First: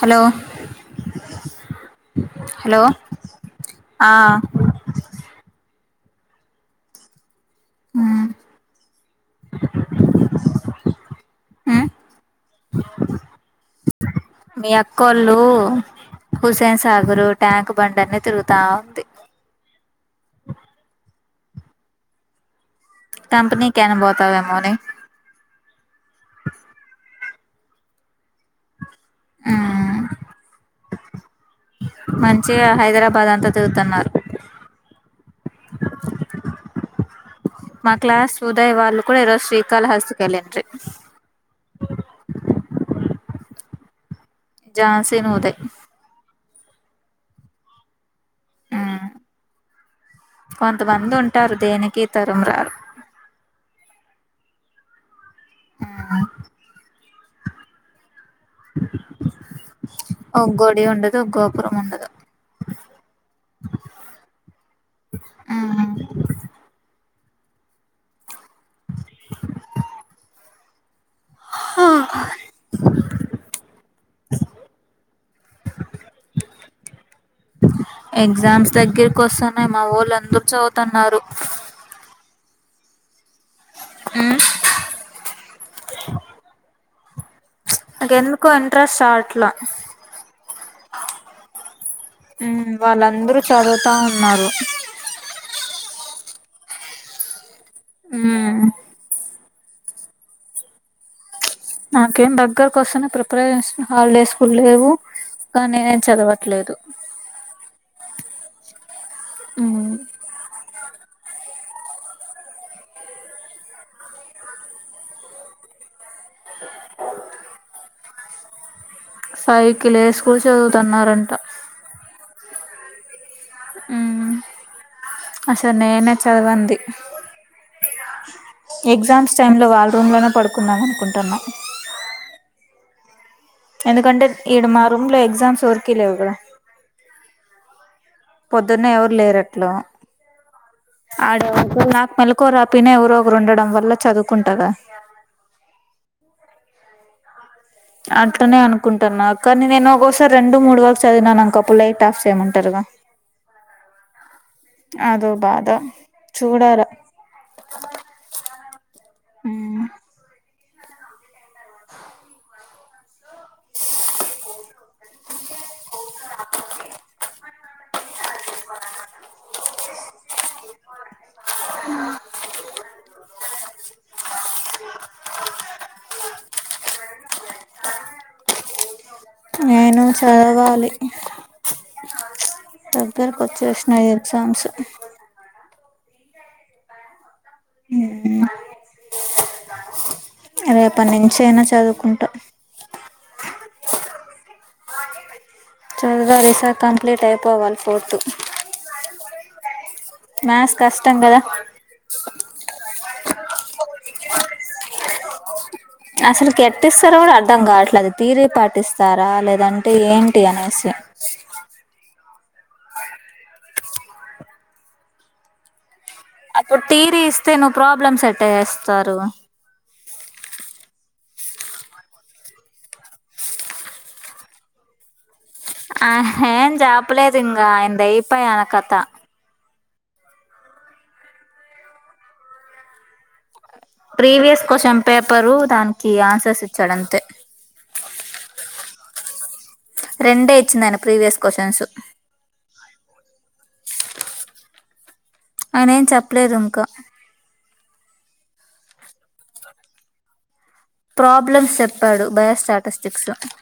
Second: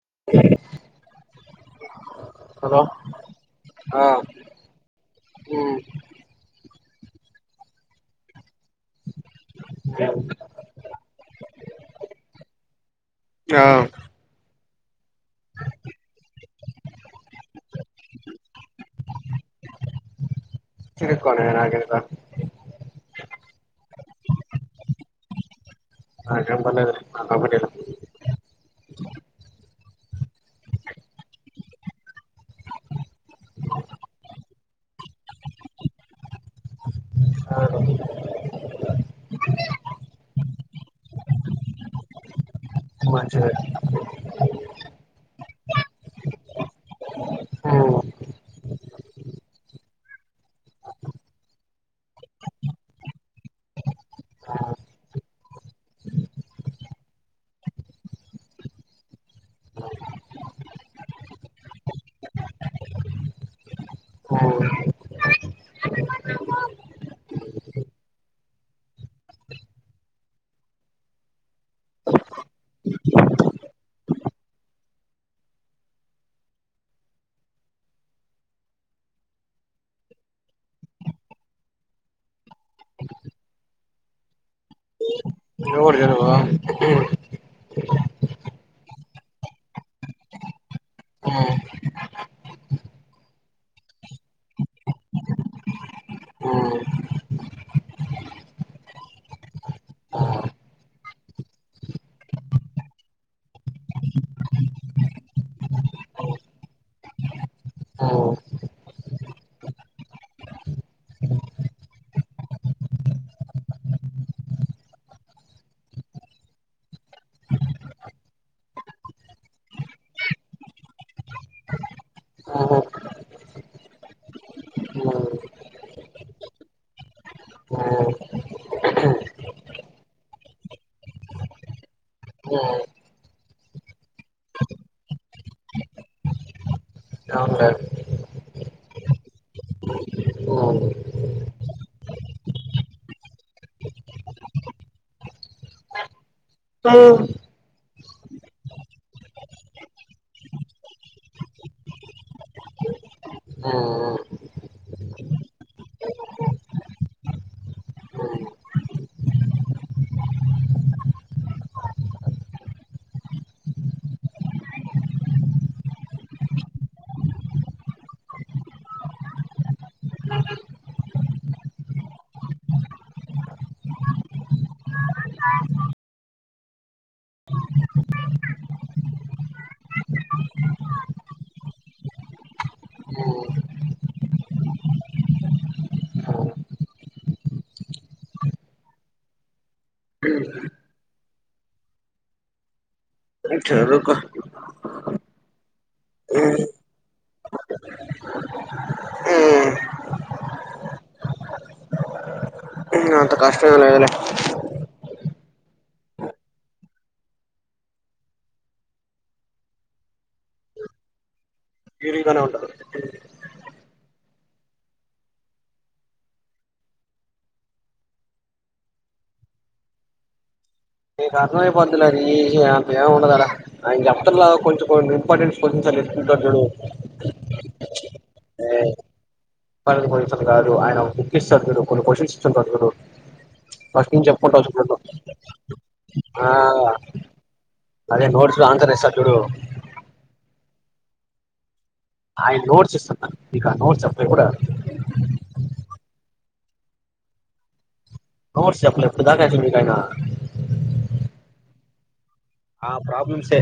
Hello hello ఆ ఉ [unintelligible] yeah మీ అక్కళ్ళు హుస్సేన్ సాగర్, ట్యాంక్ బండ్ అన్ని తిరుగుతా ఉంది. తరుక్కోన్ని నాకెందుకు, కంపేనీ కేనా బోతావేమో అని నాకేం [unintelligible] హు మంచిగా హైదరాబాద్ పదంతా తిరుగుతున్నారు, మా క్లాస్ ఉదయ్ వాళ్ళు కూడా ఈరోజు శ్రీకాళ హస్తీ వేలిండ్రి, [unintelligible] మంచిది జాసిన్, ఉదయ్ ఆ ఊ కొంతమంది ఉంటారు దేనికి తరూముకారు హుమ్ [unintelligible] ఒగోడి ఉండదు, ఒ గోపురం ఉండదు, హుమ్ [unintelligible] [unintelligible] [unintelligible] ఎగ్జామ్స్ దగ్గరకి వస్తున్నై మా ఒళ్లు అందరు చవుతన్నారు. మ్. నువ్వు కూడా వెళవో నాకు ఎందుకో ఇంట్రెస్ట్ రావట్ల. ఉమ్ వాళ్ళందరూ చదువుతా ఉన్నారు. [unintelligible] ఊ నాకేం దగ్గరకు వస్తనే ప్రిపరేష హాలిడేస్ కుడా లేవు, కానీ ఎం చదవట్లేదు, [unintelligible] ఉమ్ [unintelligible] ఫైకి లేసి కుడ్ చదువుతన్నారంట. ఉమ్ అస్సలు నేనే చదవంది. ఎగ్జామ్స్ టైమ్ లో వాళ్ళ రూమ్ లోనే పాడుకుందాం అనుకుంటన్నం. ఎందుకంటె ఈడ మా రూమ్ లో ఎక్సామ్స్ ఎవర్కి లేవు గా. కామ్ కాదు. పొద్దున్నే ఎవరు లేరట్లు. ఆడ ఒకవేళ నాకు మెలుకువ రాపోయిన, ఎవరో ఒకరు ఉండడం వల్ల చదువుకుంటగా. ఉమ్. అట్లనే అనుకుంటాన. కానీ, నేను ఒగొసారి రెండు మూడు వరకు చదివినాన్ అనుకో, అప్పుడు లైట్ ఆఫ్ చేయమంటారుగా. మ్. అదో బాధ చూడాల. మ్. నేను చదవాలి. దగ్గరకు వచ్చేసినాయి ఎగ్జామ్స్. మ్ హు. రేపటి నించైన చదువుకుంటా. మ్ చదువుకో చదవాలి ఈసారి కంప్లీట్ అయిపోవాలి ఫోర్ టు. మ్యాథ్స్ కష్టం కదా. అంత కష్టమేమీ లేదు లే. అసలకెట్టిస్తారో కూడా అర్ధం కావట్ల అది. తీయరీ పాటిస్తారా లేదంటే ఏంటి అనేసి. ది గేరే అప్పుడు థియరీ ఇస్తే నువ్వు ప్రాబ్లమ్స్ ఎట్టా చేస్తారు. నీకు అర్థమై పొద్దిలే ఈజీగా, అంత ఏం ఉండదు ఆడ. నేను చెప్తుండ్ల, కొంచం కొన్ని ఇంపార్టెంట్. క్వశ్చన్స్ అని ఆ చెప్తుంటాడు హా చూడు ఏం చెప్పలేదు ఇంగ ఆయనది అయిపాయ ఆడ ఏ కత. [unintelligible] కాదు ఆయన ఓ బుక్ ఇస్తాడు చూడు, కొన్ని క్వషన్స్ ఇచ్చుంటాడు చూడు. ఫస్ట్ నుంచి చెప్పుకుంటా ప్రీవియస్ వచ్చుకుంటు క్వషన్ పేపరు దానికి ఆ ఆన్సర్స్ ఇచ్చాడంతే. అదే నోట్స్ లో ఆన్సర్ ఇస్తాడు చూడు. రెండే ఇచ్చిందైన ప్రీవియస్ కోషన్సు. ఆయ నోట్స్ ఇస్తాన్న నీక. నోట్స్ అప్ ఎప్పుడ. ఆయనేం చెప్పలేదు ఇంకా. నోట్స్ చెప్పాలేదు కదా మేబి మీకాయన. ప్రాబ్లమ్స్ చెప్పాడు బయోస్టార్ ఆ ప్రాబ్లమ్స్ ఎ.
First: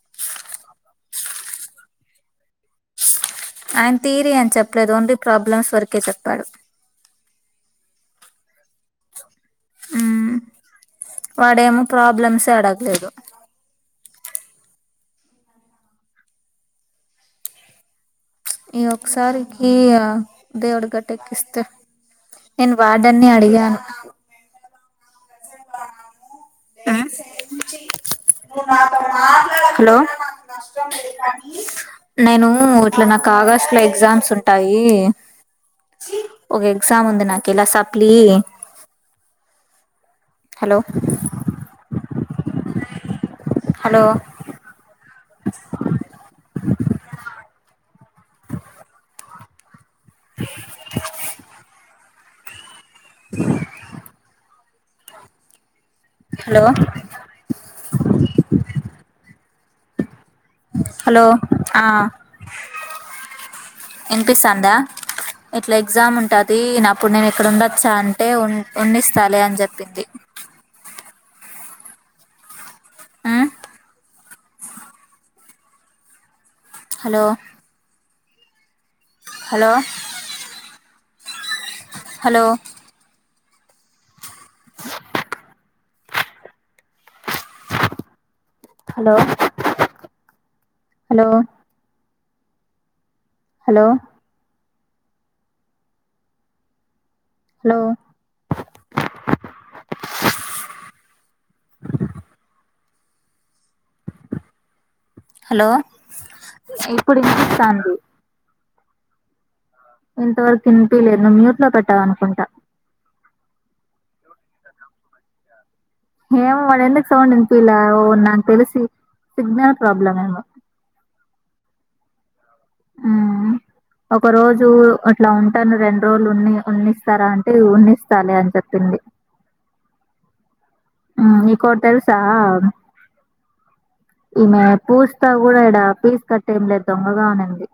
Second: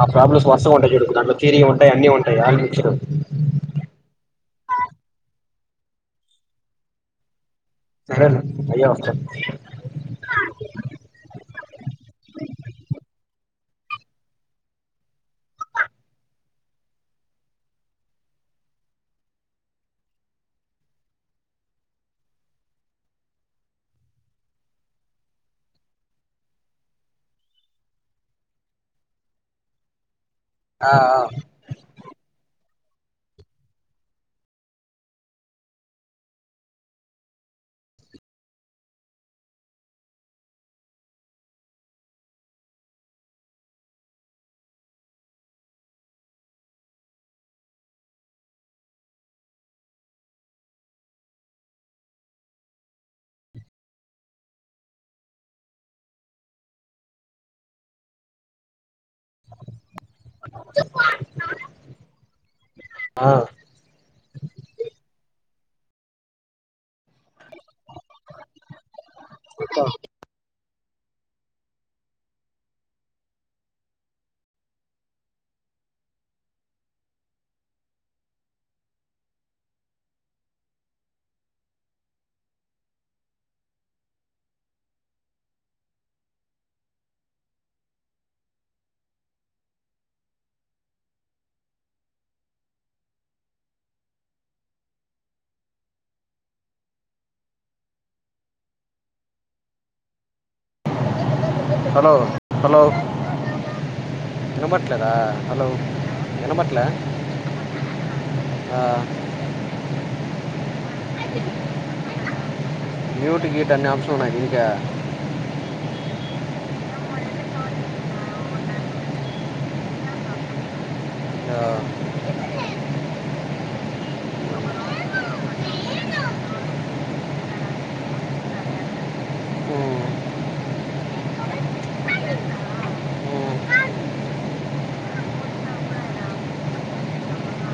ఆ ప్రాబ్లమ్స్ వర్సగుంటాయి చూడు, దాంట్లో థియరీ ఉంటాయి అన్ని ఉంటాయి ఆనివి ఇచ్చిర్రు. ఆయన తీయరి అని చెప్పలేదు. ఓన్లీ ప్రాబ్లమ్స్ వరకే చెప్పాడు. సరేలే అయ్యే వస్తాయి. మ్ వాడేమో ప్రాబ్లమ్సే అడగలేదు. ఈ ఒకసారికి దేవుడు గట్టెక్కిస్తే, నేను వార్డెన్ ని అడిగాను. మ్ హలో ఆ నేను ఇట్ల నాకి ఆగస్ట్ లో ఎగ్జామ్స్ ఉంటాయి. ఓక ఎక్సామ్ ఉంది నాకు ఇలా supply. Hello hello hello hello ఆ ఆ వినిపిస్తాందా? ఇట్ల ఎగ్జామ్ ఉంటాది. అప్పుడు నేను ఇక్కడ ఉండొచ్చా అంటే, ఉన్నిస్ సలే అని ఆ చెప్పింది ఆ hello hello hello hello hello hello hello hello hello నామ ద హలో వినబడత్లే ఇప్పుడు వినిపిస్తాంది ఇంతవరకు ఇనిపిలేదు నువ్వు మ్యూట్ లో పెట్టావ అనుకుంటా మ్యూట్ గీట్ అనే అంశంన్నాదిక ఏమో మడ ఎందకు సౌండ్ ఇంపిలా ఓ నా తెలిసి సిగ్నల్ ప్రాబ్లమ్ ఏమో ఆ ఉమ్ ఒక రోజు అట్లా ఉంటాను రెండు రోజులు ఉన్ని ఉండిస్తారా అంటే వండిస్తాలి అని చెప్ప చెప్పింది ఆ ఆ నీకొకటి తెలుసా ఉమ్. ఈమె పూస్ తా కూడా ఇడ పీస్ కట్టే ఏం లేదు దొంగగా ఉనింది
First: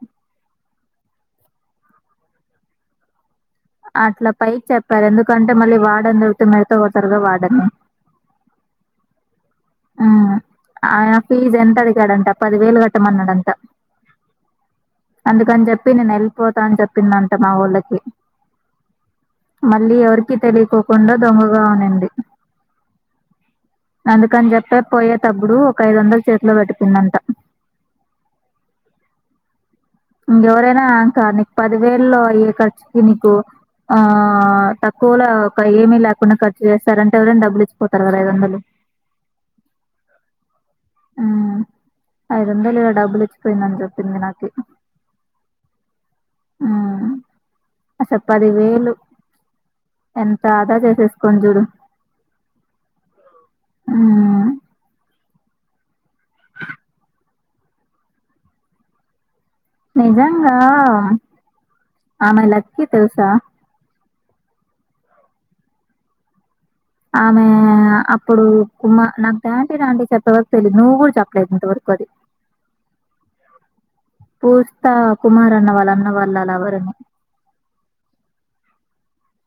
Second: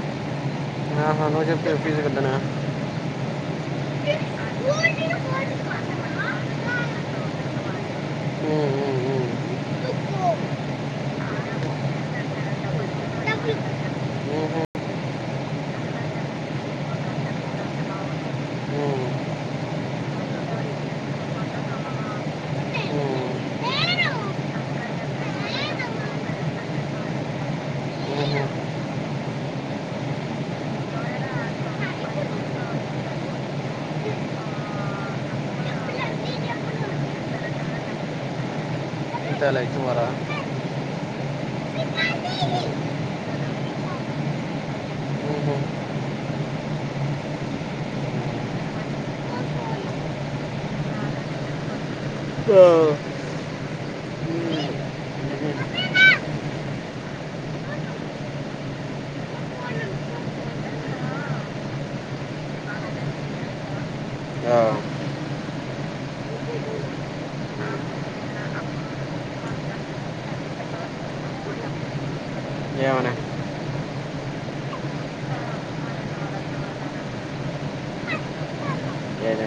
[unintelligible] అట్లా పైకి చెప్పారు ఎందుకంటే మళ్ళీ వాడ దొరుతే మెత పోతారుదా వాడని ఉమ్, ఉమ్, ఉమ్. ఆన ఫీజ్ ఎంతది కాడంట పది వేలు కట్టమన్నాడంత ఉమ్, అందుకని చెప్పి నేను వెళ్ళిపోతానని చెప్పింది అంట మా వొళ్ళకి ఉమ్. మళ్ళీ ఎవరికి తెలియకోకుండా దొంగగా ఉనండి అందుకని చెప్ప పు పోయేటప్పుడు ఒక ఐదు వందల చేతిలో పేటి పోయింది అట ఇంకెవరైనా ఇంకా నీకు పదివేల్లో అయ్యే ఖర్చుకి నీకు ఆ తక్కువలో ఏమీ లేకుండా కట్ చేస్తారంటే ఎవరనా డబ్బులు ఇచ్చిపోతారు కదా ఐదు వందలు అంతలాతు మార అ ఐదు వందలు డబ్బులు ఇచ్చిపోయిందని చెప్పింది నాకి ఉహు స పదివేలు ఎంత అదా చేసేసుకు చూడు ఆ ఆ నిజాంగా ఆమె లక్కీ తెలుసా ఆమె అప్పుడు కుమా నాకు డాంటీంటీ చెప్పే వరకు తెలిదు నువ్వు కూడా చెప్పలేదు ఇంతవరకు ఒకది ఏమనీ పూస్త కుమార్ అన్న వాళ్ళు అన్న వాళ్ళ లవర్ అని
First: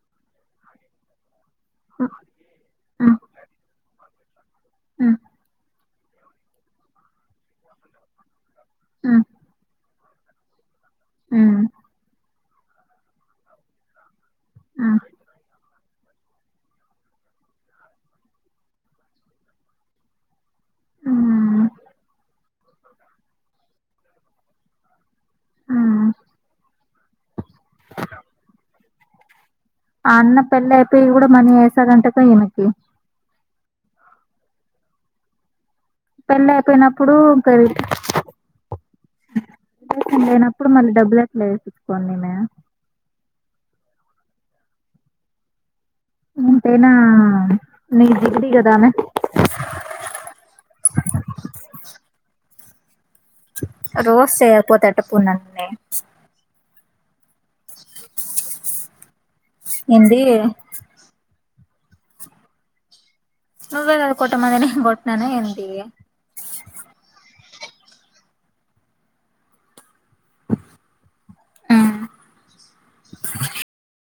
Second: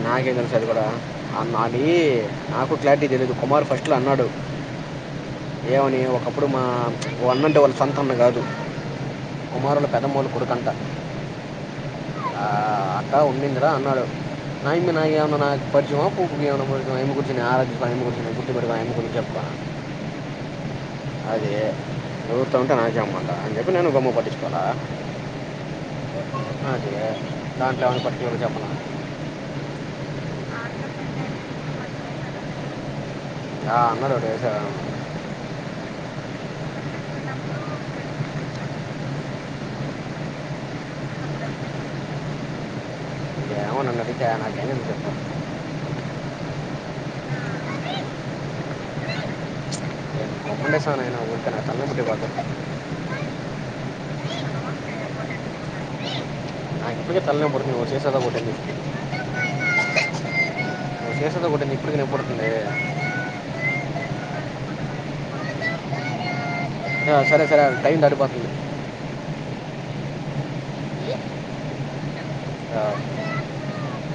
నాకేందనా చదివు కూడారా నా అని ఉమ్. నాకు క్లారిటీ తెలీయదు కుమార్ ఫస్ట్లో అన్నాడు ఆ ఏమని ఒకప్పుడు మా వాళ్న్నంటే వాళ్ళ సంతాన్న కాదు కుమారుల పెదమూలు కొడుకుంటడా ఉ ఆ అక్క ఉడిందరా అన్నాడు నాంది హ్మ్. నా అంద నా [unintelligible] చెప్ప అదే హ్మ్. నవ్వుత ఉంటే నాకే అమాట అని చెప్పి నేను గమ్మున పట్టించుకోల హ్మ్. అ దానికే పర్టిక్యులర్ గా చెప్పనా ఆ అన్న పెళ్ళి అయిపోయి కూడా మనీ వేస్తాడంట గా ఈమెకి ఆ [unintelligible] ఎడసా పెళ్లి అయిపోయినప్పుడు ఇంకా లేనప్పుడు మళ్ళీ డబ్బులు ఎట్లా ఏపీచుకొందీ ఈమె ఏమో నన్నడిగితే ఆయన కే [unintelligible] ఎంతైనా నీకు జిగిడి గదా ఆమె [unintelligible] నాకు తల నొప్పి లే బాబు రోజ్ చేయకపోతే [unintelligible] ఏంది [unintelligible] ఎప్పుడుకనేప్పుడుతుండ నువ్వే కదా కొట్టమనింది నేన్ కొట్టిననా ఏంటి ఆ సరే సరే అ టైం దాటిపోతుంది ఆ ఆ